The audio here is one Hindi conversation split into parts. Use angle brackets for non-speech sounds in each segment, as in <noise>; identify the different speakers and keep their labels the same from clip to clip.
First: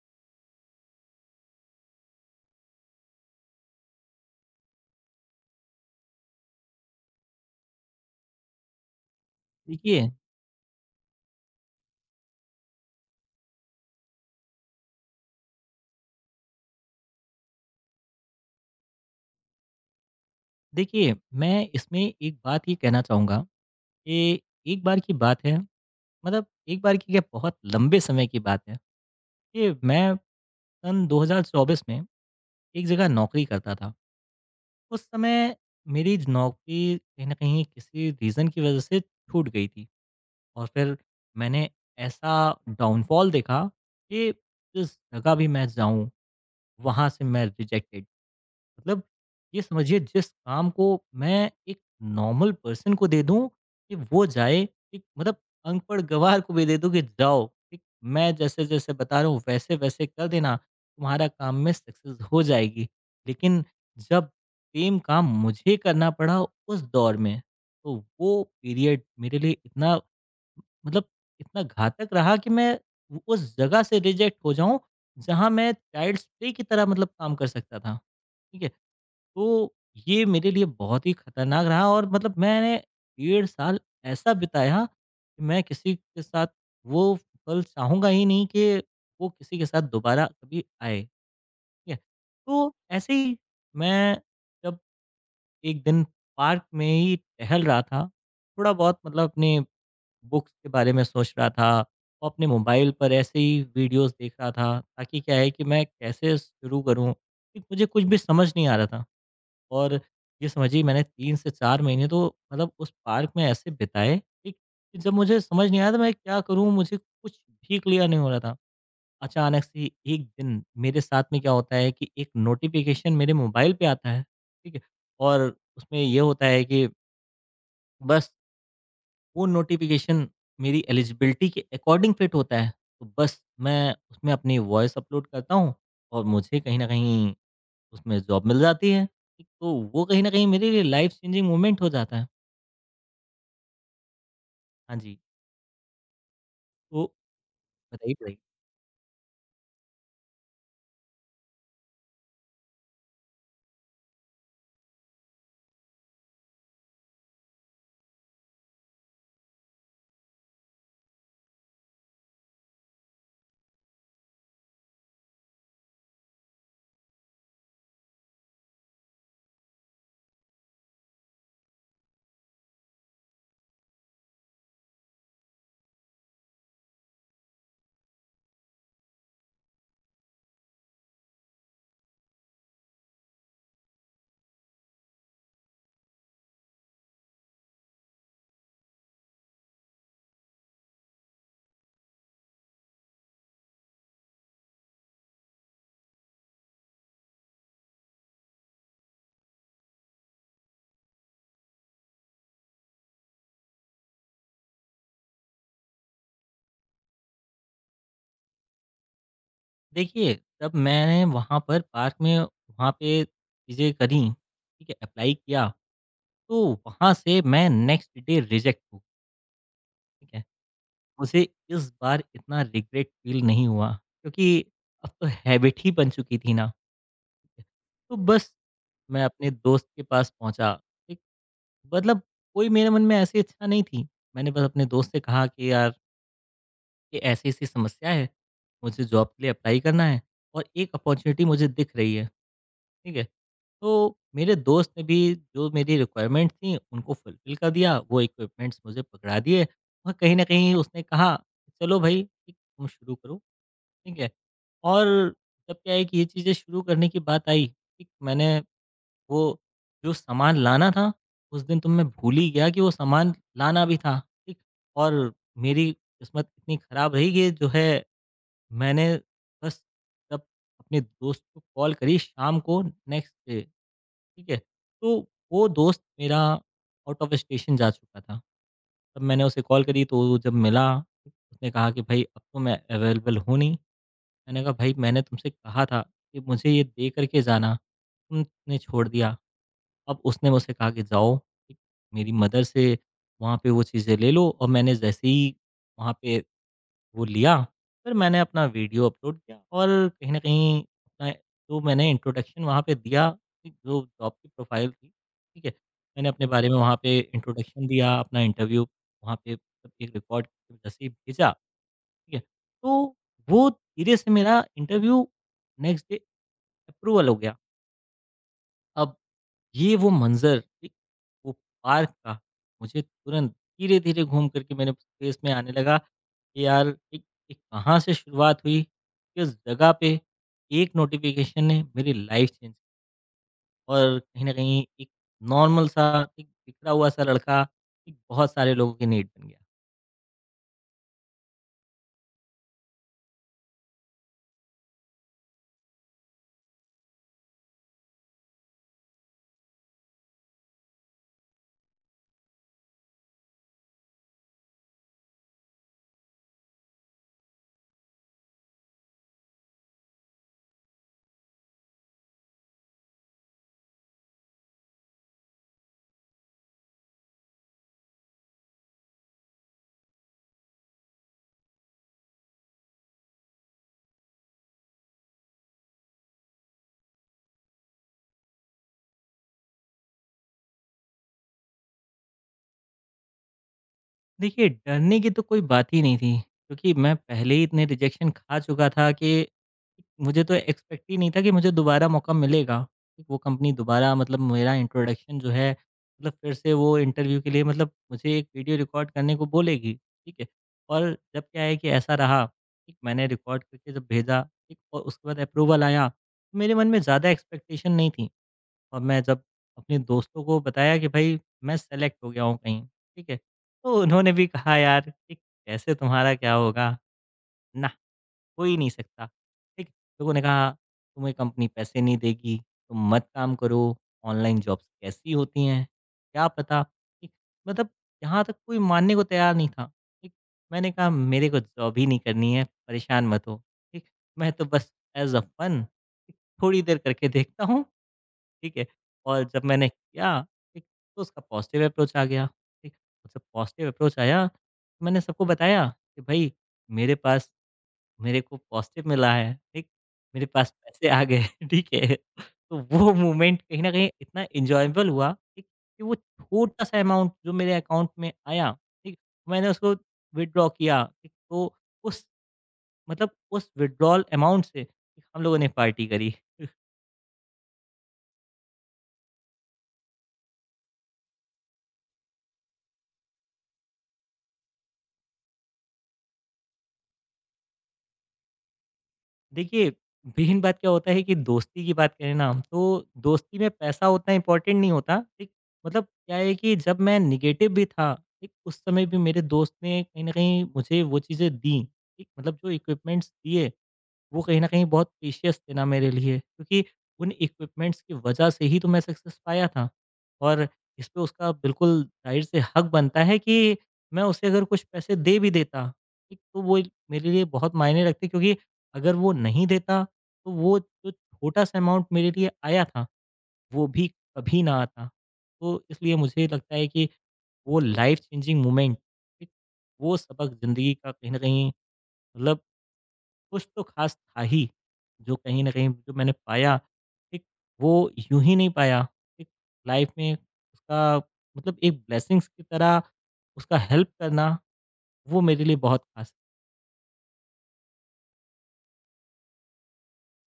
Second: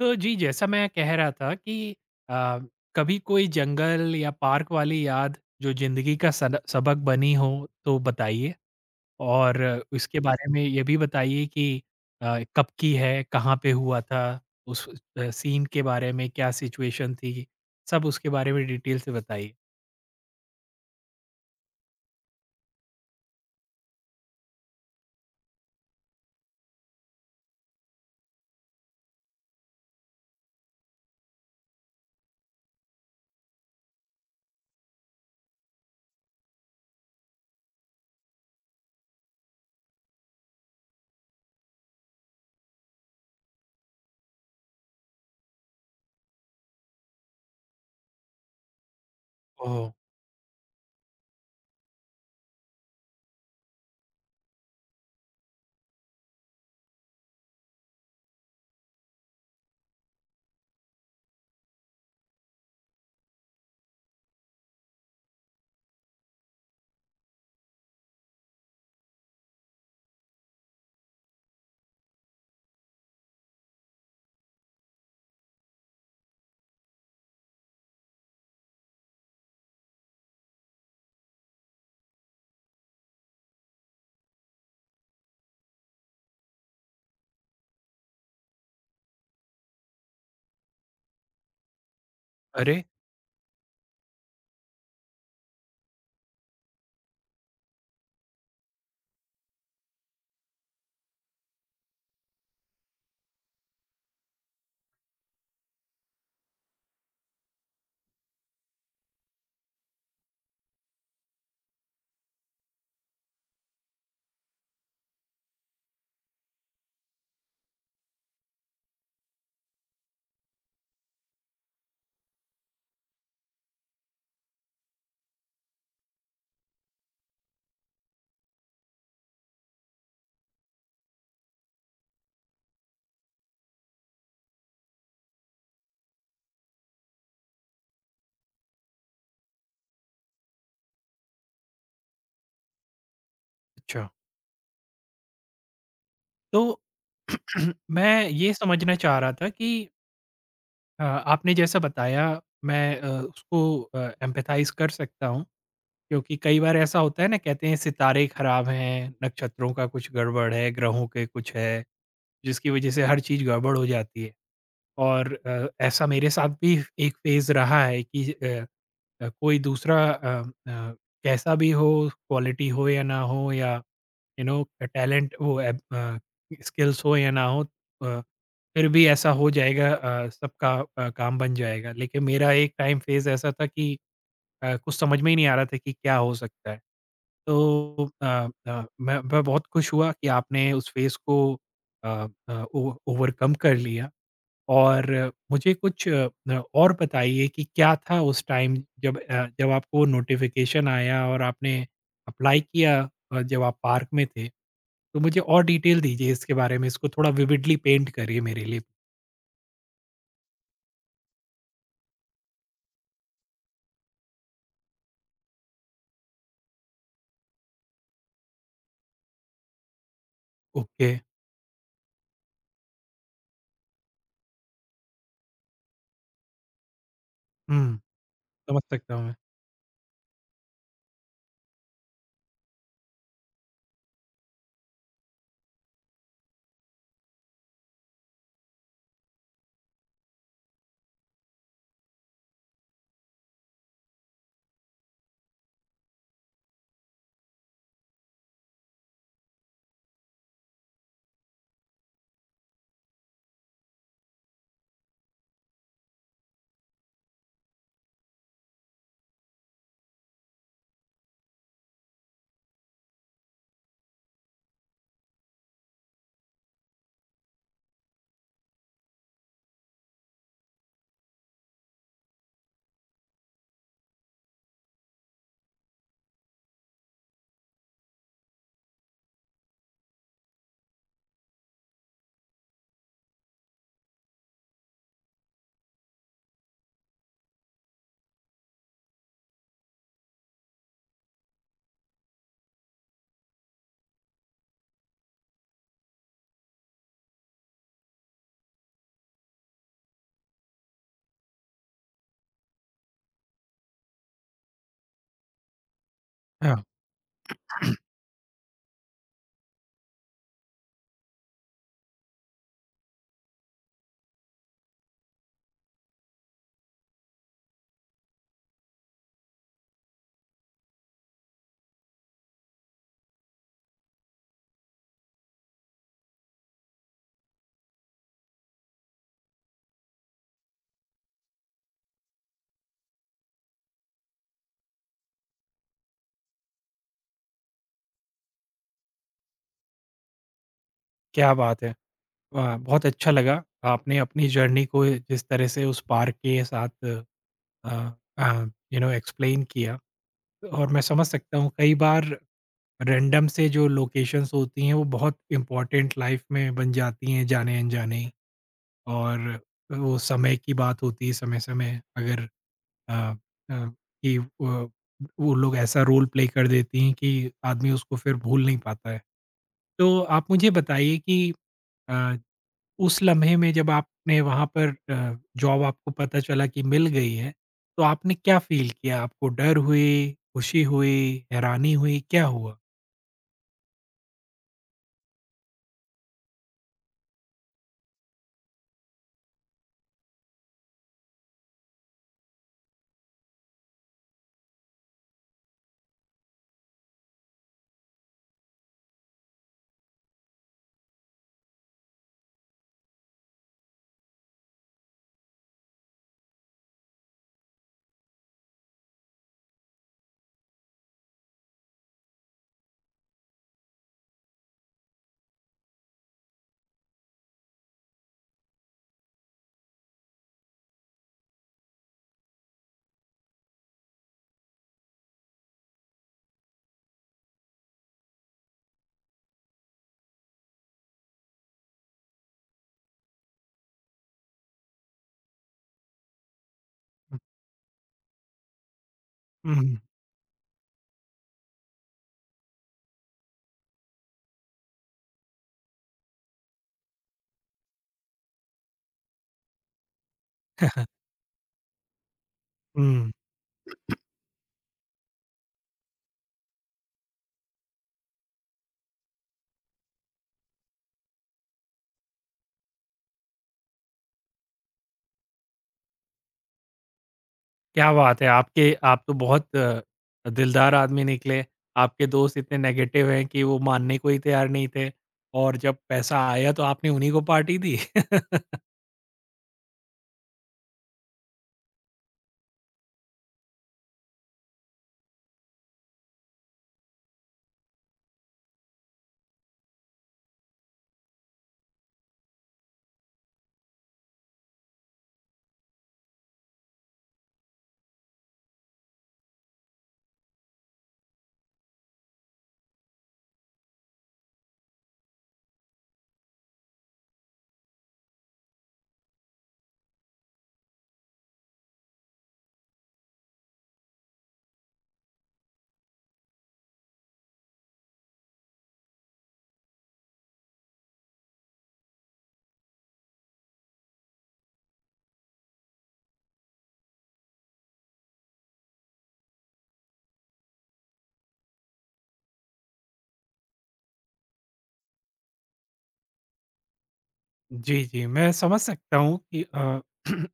Speaker 1: तो जी, जैसा मैं कह रहा था कि अ, कभी कोई जंगल या पार्क वाली याद जो ज़िंदगी का सन सबक बनी हो तो बताइए? और
Speaker 2: देखिए
Speaker 1: इसके बारे में ये भी बताइए कि कब की है? कहाँ पे हुआ था? उस सीन के बारे में क्या सिचुएशन थी? सब उसके बारे में डिटेल से बताइए।
Speaker 2: देखिए, मैं इसमें एक बात ये कहना चाहूँगा कि एक बार की बात है, मतलब एक बार की क्या बहुत लंबे समय की बात है कि मैं सन 2024 में एक जगह नौकरी करता था। उस समय मेरी नौकरी कहीं न कहीं किसी रीज़न की वज़ह से छूट गई थी और फिर मैंने ऐसा डाउनफॉल देखा कि जिस जगह भी मैं जाऊँ, वहाँ से मैं रिजेक्टेड। मतलब ये
Speaker 1: ओह!
Speaker 2: समझिए जिस काम को मैं एक नॉर्मल पर्सन को दे दूं कि वो जाए, एक मतलब अनपढ़ गवार को भी दे दूं कि जाओ ठीक, मैं जैसे जैसे बता रहा हूँ वैसे वैसे कर देना, तुम्हारा काम में सक्सेस हो जाएगी। लेकिन जब सेम काम मुझे करना पड़ा उस दौर में, तो वो पीरियड मेरे लिए इतना मतलब इतना घातक रहा कि मैं उस जगह से रिजेक्ट हो जाऊं जहां मैं चाइल्ड प्ले की तरह मतलब काम कर सकता था। ठीक है, तो ये मेरे लिए बहुत ही खतरनाक रहा और मतलब मैंने 1.5 साल ऐसा बिताया कि मैं किसी के साथ वो पल चाहूँगा ही नहीं कि वो किसी के साथ दोबारा कभी आए, ठीक है? तो
Speaker 1: अरे!
Speaker 2: ऐसे ही मैं जब एक दिन पार्क में ही टहल रहा था, थोड़ा बहुत मतलब अपने बुक्स के बारे में सोच रहा था और अपने मोबाइल पर ऐसे ही वीडियोज़ देख रहा था ताकि क्या है कि मैं कैसे शुरू करूँ? कि मुझे कुछ भी समझ नहीं आ रहा था। और ये समझिए मैंने 3 से 4 महीने तो मतलब उस पार्क में ऐसे बिताए, ठीक, कि जब मुझे समझ नहीं आया था मैं क्या करूँ? मुझे कुछ भी क्लियर नहीं हो रहा था। अचानक से ही एक दिन मेरे साथ में क्या होता है कि एक नोटिफ़िकेशन मेरे मोबाइल पे आता है, ठीक है? और उसमें ये होता है कि बस वो नोटिफ़िकेशन मेरी एलिजिबिलिटी के अकॉर्डिंग फिट होता है। तो बस मैं उसमें अपनी वॉइस अपलोड करता हूँ और मुझे कहीं न कहीं उसमें जॉब मिल जाती है। ठीक, तो वो कहीं न कहीं मेरे लिए लाइफ़ चेंजिंग मोमेंट हो जाता है।
Speaker 1: अच्छा।
Speaker 2: हाँ जी,
Speaker 1: तो
Speaker 2: तो
Speaker 1: <clears throat>
Speaker 2: बताइए,
Speaker 1: मैं
Speaker 2: बताइए।
Speaker 1: ये समझना चाह रहा था कि आपने जैसा बताया मैं उसको एम्पैथाइज़ कर सकता हूँ। क्योंकि कई बार ऐसा होता है ना, कहते हैं सितारे खराब हैं, नक्षत्रों का कुछ गड़बड़ है, ग्रहों के कुछ है, जिसकी वज़ह से हर चीज़ गड़बड़ हो जाती है। और ऐसा मेरे साथ भी एक फ़ेज़ रहा है कि कोई दूसरा अ, कैसा भी हो, क्वालिटी हो या ना हो, या यू नो टैलेंट, वो स्किल्स हो या ना हो, फिर भी ऐसा हो जाएगा, सबका काम बन जाएगा। लेकिन मेरा एक टाइम फ़ेज़ ऐसा था कि कुछ समझ में ही नहीं आ रहा था कि क्या हो सकता है? तो मैं बहुत खुश हुआ कि आपने उस फ़ेज़ को अ ओ ओवरकम कर लिया और मुझे कुछ और बताइए कि क्या था उस टाइम, जब जब आपको नोटिफ़िकेशन आया और आपने अप्लाई किया, जब आप पार्क में थे, तो मुझे और डिटेल दीजिए इसके बारे में, इसको थोड़ा विविडली पेंट करिए मेरे लिए।
Speaker 2: देखिए, जब मैंने वहाँ पर पार्क में वहाँ पे चीज़ें करी, ठीक है, एप्लाई किया, तो वहाँ से मैं नेक्स्ट डे रिजेक्ट हूँ, ठीक है।
Speaker 1: ओके।
Speaker 2: मुझे इस बार इतना रिग्रेट फ़ील नहीं हुआ क्योंकि अब तो हैबिट ही बन चुकी थी ना। ठीक है,
Speaker 1: हुँ,
Speaker 2: तो बस
Speaker 1: समझ सकता हूँ
Speaker 2: मैं
Speaker 1: मैं।
Speaker 2: अपने दोस्त के पास पहुँचा, ठीक, मतलब कोई मेरे मन में ऐसी इच्छा नहीं थी। मैंने बस अपने दोस्त से कहा कि यार कि ऐसी-ऐसी समस्या है, मुझे जॉब के लिए अप्लाई करना है और एक अपॉर्चुनिटी मुझे दिख रही है, ठीक है? तो मेरे दोस्त ने भी जो मेरी रिक्वायरमेंट थी उनको फुलफ़िल कर दिया, वो इक्विपमेंट्स मुझे पकड़ा दिए और कहीं न कहीं उसने कहा, "चलो भाई, ठीक तुम शुरू करो।" ठीक है? और तब क्या है कि ये चीज़ें शुरू करने की बात आई, ठीक, मैंने वो जो सामान लाना था, उस दिन तो मैं भूल ही गया कि वो सामान लाना भी था, ठीक? और मेरी किस्मत इतनी खराब रही कि जो है मैंने बस तब अपने दोस्त को कॉल करी शाम को नेक्स्ट डे, ठीक है? तो वो दोस्त मेरा आउट ऑफ स्टेशन जा चुका था। तब मैंने उसे कॉल करी तो वो जब मिला, उसने कहा कि भाई अब तो मैं अवेलेबल हूँ नहीं। मैंने कहा भाई मैंने तुमसे कहा था कि मुझे ये दे कर के जाना, तुमने छोड़ दिया। अब उसने मुझसे कहा कि जाओ, ठीक, मेरी मदर से वहाँ पे वो चीज़ें ले लो और मैंने जैसे ही वहाँ पे वो लिया, फिर मैंने अपना वीडियो अपलोड किया और कहीं न कहीं अपना जो मैंने इंट्रोडक्शन वहाँ पे दिया, एक जो जॉब की प्रोफ़ाइल थी, ठीक है? मैंने अपने बारे
Speaker 1: हाँ,
Speaker 2: में वहाँ पे इंट्रोडक्शन दिया, अपना इंटरव्यू वहाँ पे सब एक रिकॉर्ड जैसे ही भेजा, ठीक है? तो वो धीरे से मेरा इंटरव्यू नेक्स्ट डे अप्रूवल हो गया। अब ये वो मंज़र, एक वो पार्क का, मुझे तुरंत धीरे-धीरे घूम कर के मेरे फेस में आने लगा कि यार एक एक कहाँ से शुरुआत हुई, किस जगह पे एक नोटिफ़िकेशन ने मेरी लाइफ़ चेंज और कहीं न कहीं एक नॉर्मल सा, एक बिखरा हुआ सा लड़का, एक बहुत सारे लोगों की नीड बन गया।
Speaker 1: क्या बात है! वाह! बहुत अच्छा लगा, आपने अपनी जर्नी को जिस तरह से उस पार्क के साथ uh uh, you know explain किया। और मैं समझ सकता हूँ, कई बार रैंडम से जो लोकेशंस होती हैं वो बहुत इम्पोर्टेंट लाइफ में बन जाती हैं, जाने अनजाने ही। और वो समय की बात होती है, समय समय अगर अ, अ, कि वो लोग ऐसा रोल प्ले कर देती हैं कि आदमी उसको फिर भूल नहीं पाता है। तो आप मुझे बताइए कि अ, उस लम्हे में, जब आपने वहाँ पर जॉब आपको पता चला कि मिल गई है, तो आपने क्या फ़ील किया? आपको डर हुई, खुशी हुई, हैरानी हुई, क्या हुआ?
Speaker 2: देखिए, डरने की तो कोई बात ही नहीं थी, क्योंकि मैं पहले ही इतने रिजेक्शन खा चुका था कि मुझे तो एक्सपेक्ट ही नहीं था कि मुझे दोबारा मौका मिलेगा। कि वो कंपनी दोबारा मतलब मेरा इंट्रोडक्शन जो है मतलब फिर से वो इंटरव्यू के लिए मतलब मुझे एक वीडियो रिकॉर्ड करने को बोलेगी, ठीक है? और जब क्या है कि ऐसा रहा, ठीक मैंने रिकॉर्ड करके जब भेजा, ठीक और उसके बाद अप्रूवल आया, तो मेरे मन में ज़्यादा एक्सपेक्टेशन नहीं थी। और मैं जब अपने दोस्तों को बताया कि भाई मैं सेलेक्ट हो गया हूँ कहीं, ठीक है? तो उन्होंने भी कहा यार कि कैसे तुम्हारा क्या होगा? ना, हो ही नहीं सकता, ठीक? लोगों ने कहा तुम्हें कंपनी पैसे नहीं देगी, तुम मत काम करो, ऑनलाइन जॉब्स कैसी होती हैं, क्या पता? ठीक? मतलब यहाँ तक कोई मानने को तैयार नहीं था, ठीक? मैंने कहा मेरे को जॉब ही नहीं करनी है, परेशान मत हो, ठीक? मैं तो बस ऐज़ अ फन थोड़ी देर करके देखता हूँ, ठीक है? और जब
Speaker 1: हुँ,
Speaker 2: मैंने
Speaker 1: हुँ,
Speaker 2: किया, ठीक, तो उसका पॉज़िटिव अप्रोच आ गया, ठीक? और जब पॉज़िटिव अप्रोच आया, तो मैंने सबको बताया कि भई मेरे पास मेरे को पॉज़िटिव मिला है, ठीक? मेरे पास पैसे आ गए, <laughs> ठीक है? तो वो
Speaker 1: हुँ।
Speaker 2: मोमेंट कहीं न कहीं इतना एन्जॉयबल हुआ, ठीक? कि वो छोटा-सा अमाउंट जो मेरे अकाउंट में आया, ठीक? मैंने उसको विथड्रॉ किया, ठीक? तो उस मतलब उस विथड्रॉल अमाउंट से हम लोगों ने पार्टी करी।
Speaker 1: क्या बात है! आपके आप तो बहुत दिलदार आदमी निकले। आपके दोस्त इतने नेगेटिव हैं कि वो मानने को ही तैयार नहीं थे, और जब पैसा आया तो आपने उन्हीं को पार्टी दी। <laughs>
Speaker 2: देखिए, बेहिन बात क्या होता है कि दोस्ती की बात करें ना हम, तो दोस्ती में पैसा उतना इम्पोर्टेंट नहीं होता, ठीक? मतलब क्या है कि जब मैं नेगेटिव भी था, ठीक? उस समय भी मेरे दोस्त ने कहीं न कहीं मुझे वो चीज़ें दी, ठीक? मतलब जो इक्विपमेंट्स दिए वो कहीं न कहीं बहुत प्रीशियस थे ना मेरे लिए क्योंकि उन इक्विपमेंट्स की वजह से ही तो मैं सक्सेस पाया था। और इस पे उसका बिल्कुल ज़ाहिर से हक बनता है कि मैं उसे अगर कुछ पैसे दे भी देता, ठीक, तो वो मेरे लिए बहुत मायने रखते क्योंकि अगर वो नहीं देता, तो वो जो छोटा-सा अमाउंट मेरे लिए आया था, वो भी कभी ना आता। तो इसलिए मुझे लगता है कि वो लाइफ़ चेंजिंग मोमेंट, ठीक, वो सबक ज़िंदगी का कहीं न कहीं मतलब कुछ तो खास था ही, जो कहीं न कहीं जो मैंने पाया, ठीक, वो यूँ ही नहीं पाया, ठीक। लाइफ में उसका मतलब एक ब्लेसिंग्स की तरह उसका हेल्प करना, वो मेरे लिए बहुत खास है।
Speaker 1: जी, जी। मैं समझ सकता हूँ कि <clears throat>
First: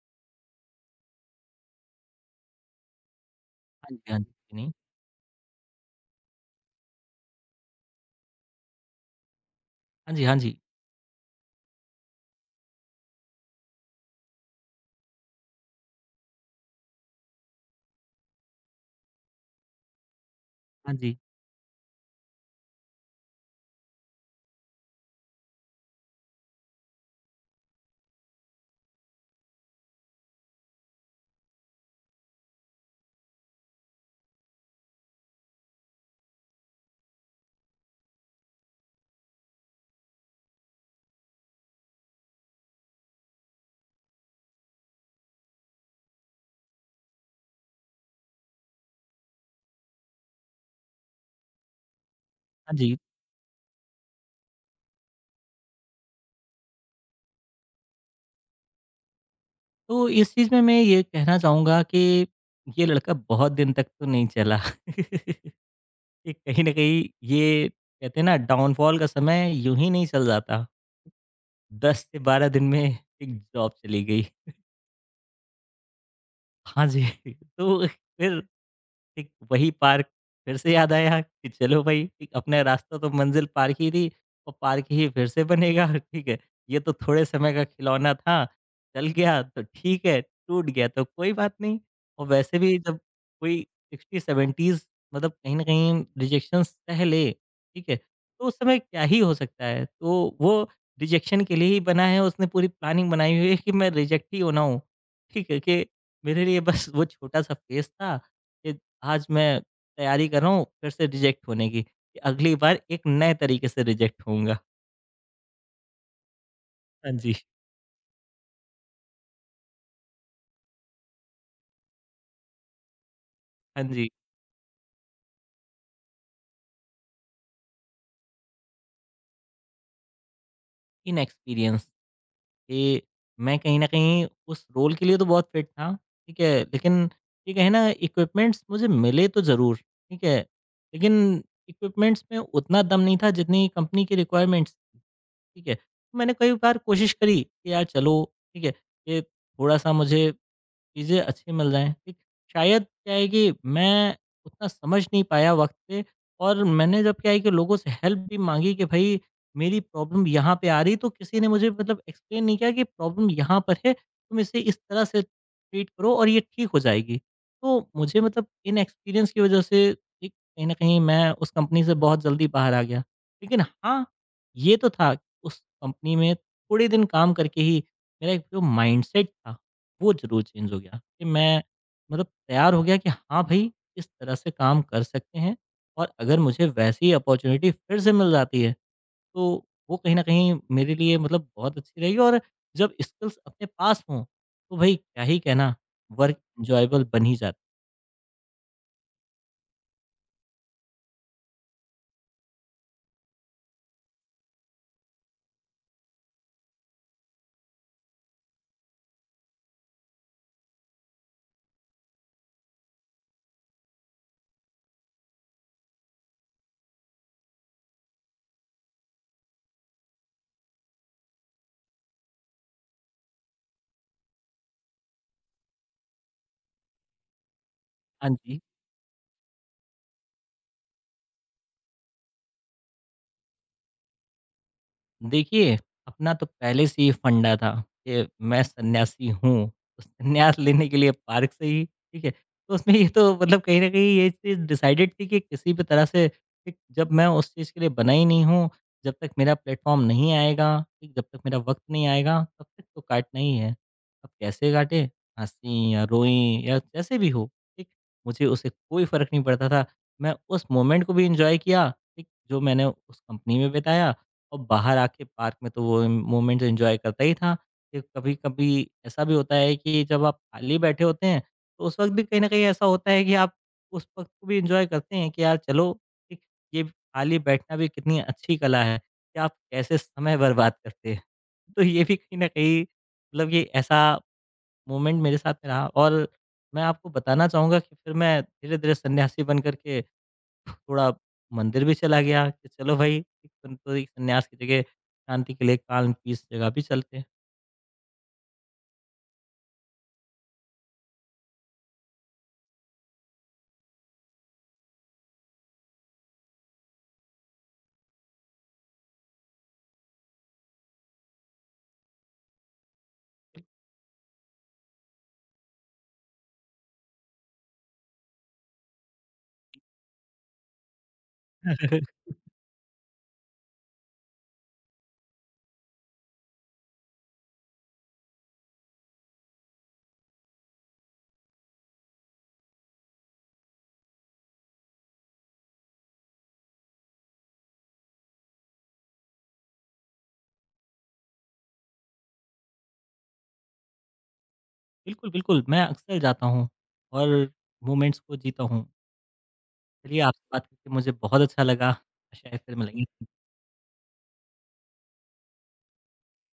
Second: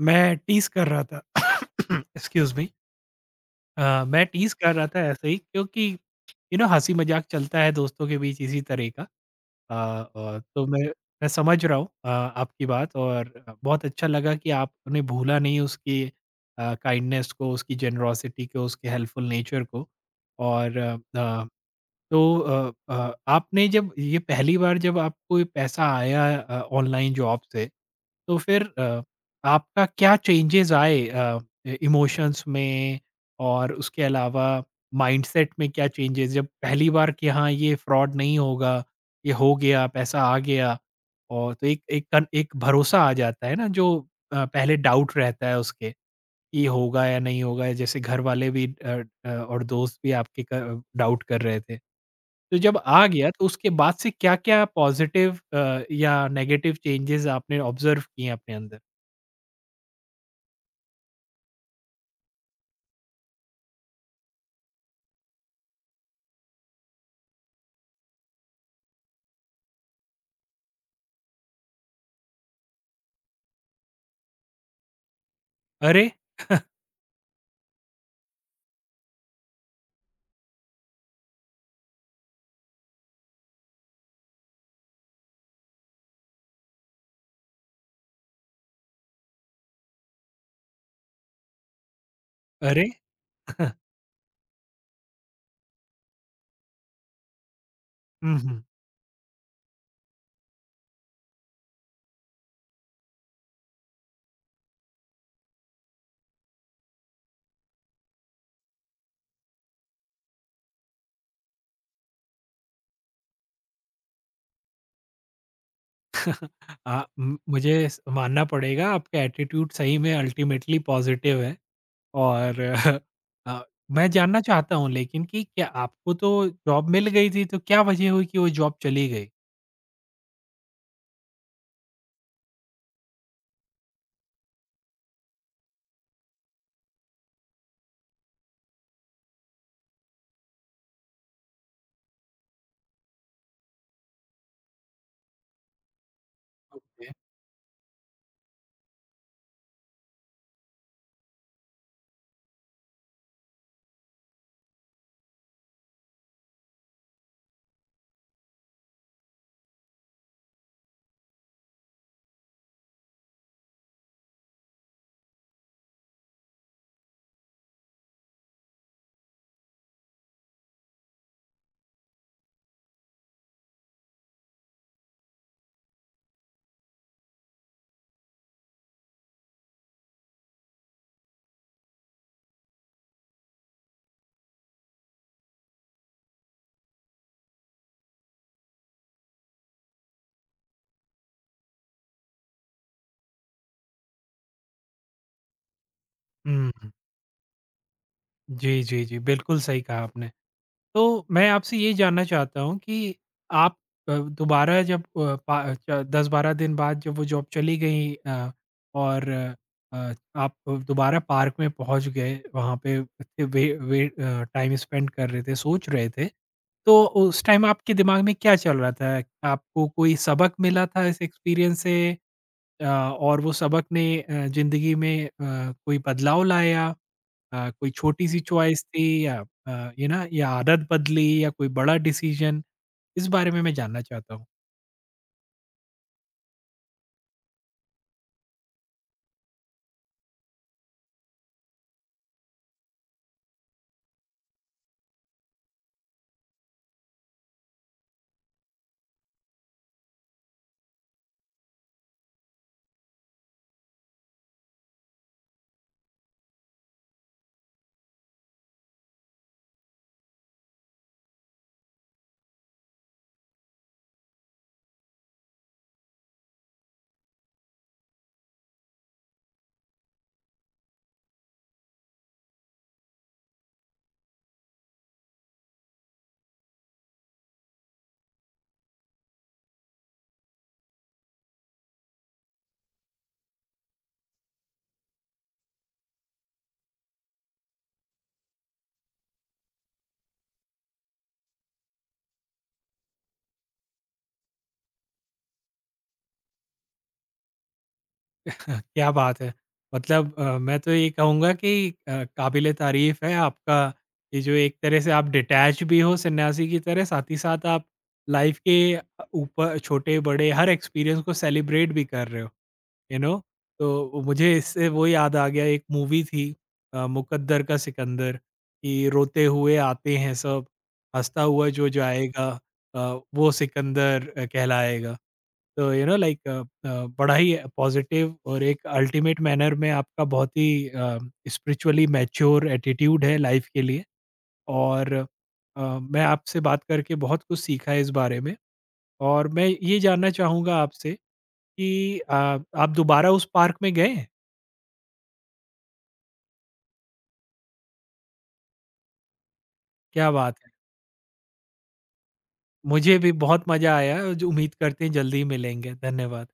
Speaker 1: मैं टीज़ कर रहा था। <coughs> Excuse me.
Speaker 2: हाँ जी, हाँ जी।
Speaker 1: मैं टीज़
Speaker 2: कि नहीं?
Speaker 1: कर रहा था ऐसे ही, क्योंकि यू नो हँसी मज़ाक चलता है दोस्तों के बीच इसी तरह का।
Speaker 2: हाँ जी, हाँ
Speaker 1: और
Speaker 2: जी।
Speaker 1: तो मैं समझ रहा हूँ आपकी बात, और बहुत अच्छा लगा कि आपने भूला नहीं उसकी काइंडनेस को, उसकी जेनरॉसिटी को, उसके हेल्पफुल नेचर को। और
Speaker 2: हाँ जी,
Speaker 1: अ, तो आपने जब ये पहली बार जब आपको ये पैसा आया, ऑनलाइन जॉब से, तो फिर आपका क्या चेंजेज़ आए इमोशंस में और उसके अलावा माइंडसेट में क्या चेंजेस? जब पहली बार कि हाँ, ये फ्रॉड नहीं होगा, ये हो गया, पैसा आ गया, और तो एक एक कन एक भरोसा आ जाता है ना, जो पहले डाउट रहता है उसके कि ये होगा या नहीं होगा, जैसे घर वाले भी और दोस्त भी आपके क डाउट कर रहे थे। तो जब
Speaker 2: हाँ जी।
Speaker 1: आ गया तो उसके बाद से क्या-क्या पॉज़िटिव या नेगेटिव चेंजेज़ आपने ऑब्ज़र्व किए अपने अंदर?
Speaker 2: तो इस चीज़ में मैं ये कहना चाहूँगा कि ये लड़का बहुत दिन तक तो नहीं चला। <laughs> ये कहीं न कहीं ये कहते हैं ना डाउनफॉल का समय यूँ ही नहीं चल जाता। 10 से 12 दिन में एक जॉब चली गई।
Speaker 1: अरे!
Speaker 2: हाँ जी। <laughs> तो फिर एक वही पार्क फिर से याद आया कि चलो भई एक अपना रास्ता तो मंज़िल पार्क ही थी और पार्क ही फिर से बनेगा, ठीक है? ये तो थोड़े समय का खिलौना था, चल गया तो ठीक है, टूट गया तो कोई बात नहीं। और वैसे भी
Speaker 1: अरे!
Speaker 2: जब कोई
Speaker 1: <laughs>
Speaker 2: 60-70s मतलब कहीं न कहीं रिजेक्शन सह ले, ठीक है?
Speaker 1: हुँ,
Speaker 2: तो उस
Speaker 1: हुँ।
Speaker 2: समय क्या ही हो सकता है? तो वो रिजेक्शन के लिए ही बना है, उसने पूरी प्लानिंग बनाई हुई है कि मैं रिजेक्ट ही होना हूँ, ठीक है? कि मेरे लिए बस वो छोटा-सा फेज़ था कि आज मैं तैयारी कर रहा हूँ फिर से रिजेक्ट होने की, कि अगली बार एक नए तरीके से रिजेक्ट होऊँगा। हाँ जी।
Speaker 1: म मुझे स मानना पड़ेगा, आपका एटीट्यूड सही में अल्टीमेटली पॉज़िटिव है। और <laughs> अ,
Speaker 2: हाँ जी,
Speaker 1: मैं जानना चाहता हूँ लेकिन कि क्या, आपको तो जॉब मिल गई थी, तो क्या वजह हुई कि वो जॉब चली गई?
Speaker 2: इनएक्सपीरियंस कि मैं कहीं न कहीं उस रोल के लिए तो बहुत फिट था, ठीक है? लेकिन ये कहे ना इक्विपमेंट्स मुझे मिले तो ज़रूर, ठीक है? लेकिन इक्विपमेंट्स में उतना दम नहीं था जितनी कंपनी की रिक्वायरमेंट्स थी, ठीक है? मैंने कई बार कोशिश करी कि यार चलो, ठीक है? ये थोड़ा-सा मुझे चीज़ें अच्छी मिल जाएँ, ठीक? शायद क्या है कि मैं उतना समझ नहीं पाया वक़्त पे और मैंने जब क्या है कि लोगों से हेल्प भी माँगी कि भई मेरी प्रॉब्लम यहाँ पे आ रही तो किसी ने मुझे मतलब एक्सप्लेन नहीं किया कि प्रॉब्लम यहाँ पर है, तुम इसे इस तरह से ट्रीट करो और ये ठीक हो जाएगी। तो मुझे मतलब इनएक्सपीरियंस की वज़ह से एक कहीं न कहीं मैं उस कंपनी से बहुत जल्दी बाहर आ गया। लेकिन हाँ, ये तो था कि उस कंपनी में थोड़े दिन काम करके ही मेरा एक जो माइंडसेट था वो ज़रूर चेंज हो गया कि मैं मतलब तैयार हो गया कि हाँ भाई, इस तरह से काम कर सकते हैं और अगर मुझे वैसी अपॉर्च्युनिटी फिर से मिल जाती है, तो वो कहीं न कहीं मेरे लिए मतलब बहुत अच्छी रहेगी और जब स्किल्स अपने पास हों, तो भाई क्या ही कहना, वर्क
Speaker 1: हुँ।
Speaker 2: एन्जॉयबल बन ही जाता है।
Speaker 1: जी, जी, जी। बिल्कुल सही कहा आपने। तो मैं आपसे ये जानना चाहता हूँ कि आप दोबारा जब पा च 10-12 दिन बाद जब वो जॉब चली गई, और अ, आप दोबारा पार्क में पहुँच गए, वहाँ पे थे- वे वे टाइम स्पेंड कर रहे थे, सोच रहे थे, तो उस टाइम आपके दिमाग में क्या चल रहा था? आपको कोई सबक मिला था इस एक्सपीरियंस से? और वो सबक ने ज़िंदगी में कोई बदलाव लाया, कोई
Speaker 2: हाँ
Speaker 1: छोटी-सी
Speaker 2: जी।
Speaker 1: चॉइस थी या ये ना या आदत बदली या कोई बड़ा डिसीज़न, इस बारे में मैं जानना चाहता हूँ।
Speaker 2: देखिए, अपना तो पहले से ही फंडा था कि मैं सन्यासी हूँ, तो सन्यास लेने के लिए पार्क से ही ठीक है, तो उसमें ये तो मतलब कहीं न कहीं ये चीज़ डिसाइडेड थी कि किसी भी तरह से ठीक जब मैं उस चीज़ के लिए बना ही नहीं हूँ, जब तक मेरा प्लेटफ़ॉर्म नहीं आएगा, ठीक जब तक मेरा वक़्त नहीं आएगा, तब तक तो काटना ही है। अब कैसे काटें? हँसी या रोएँ या जैसे भी हो, ठीक? मुझे उससे कोई फ़र्क नहीं पड़ता था। मैं उस मोमेंट को भी एन्जॉय किया, ठीक? जो मैंने उस कंपनी में बिताया और बाहर आके पार्क में तो वो मोमेंट्स एंजॉय करता ही था। फिर कभी-कभी ऐसा भी होता है कि जब आप खाली बैठे होते हैं, तो उस वक़्त भी कहीं न कहीं ऐसा होता है कि आप उस वक़्त को भी एंजॉय करते हैं कि यार चलो, एक ये खाली बैठना भी कितनी अच्छी कला है कि आप कैसे समय बर्बाद करते हैं। <laughs> तो ये भी कहीं न कहीं मतलब ये ऐसा मोमेंट मेरे साथ में रहा और मैं आपको बताना चाहूँगा कि फिर मैं धीरे-धीरे सन्यासी बन कर के थोड़ा मंदिर भी चला गया कि चलो भाई एक संतोरी संन्यास की जगह शांति के लिए काल्म पीस जगह भी चलते हैं।
Speaker 1: क्या बात है! मतलब मैं तो ये कहूँगा कि काबिल-ए-तारीफ़ है आपका, कि जो एक तरह से आप डिटैच भी हो सन्यासी की तरह, साथ ही साथ आप लाइफ़ के ऊपर छोटे-बड़े हर एक्सपीरियंस को सेलिब्रेट भी कर रहे हो, यू नो। तो मुझे इससे वो याद आ गया, एक मूवी थी, मुकद्दर का सिकंदर, कि रोते हुए आते हैं सब, हँसता हुआ जो जाएगा अ, वो सिकंदर कहलाएगा। तो यू नो लाइक बड़ा ही पॉज़िटिव और एक अल्टीमेट मैनर में आपका बहुत ही स्पिरिचुअली मैच्योर एटीट्यूड है लाइफ़ के लिए। और मैं आपसे बात करके बहुत कुछ सीखा है इस बारे में, और मैं ये जानना चाहूँगा आपसे कि आप दोबारा उस पार्क में गए? हैं?
Speaker 2: बिल्कुल, बिल्कुल, मैं अक्सर जाता हूँ और मोमेंट्स को जीता हूँ। चलिए
Speaker 1: क्या
Speaker 2: आपसे
Speaker 1: बात
Speaker 2: बात
Speaker 1: है!
Speaker 2: करके मुझे बहुत अच्छा लगा। शायद फिर
Speaker 1: मुझे
Speaker 2: मिलेंगे।
Speaker 1: भी बहुत मज़ा आया, और जो उम्मीद करते हैं जल्दी ही मिलेंगे। धन्यवाद।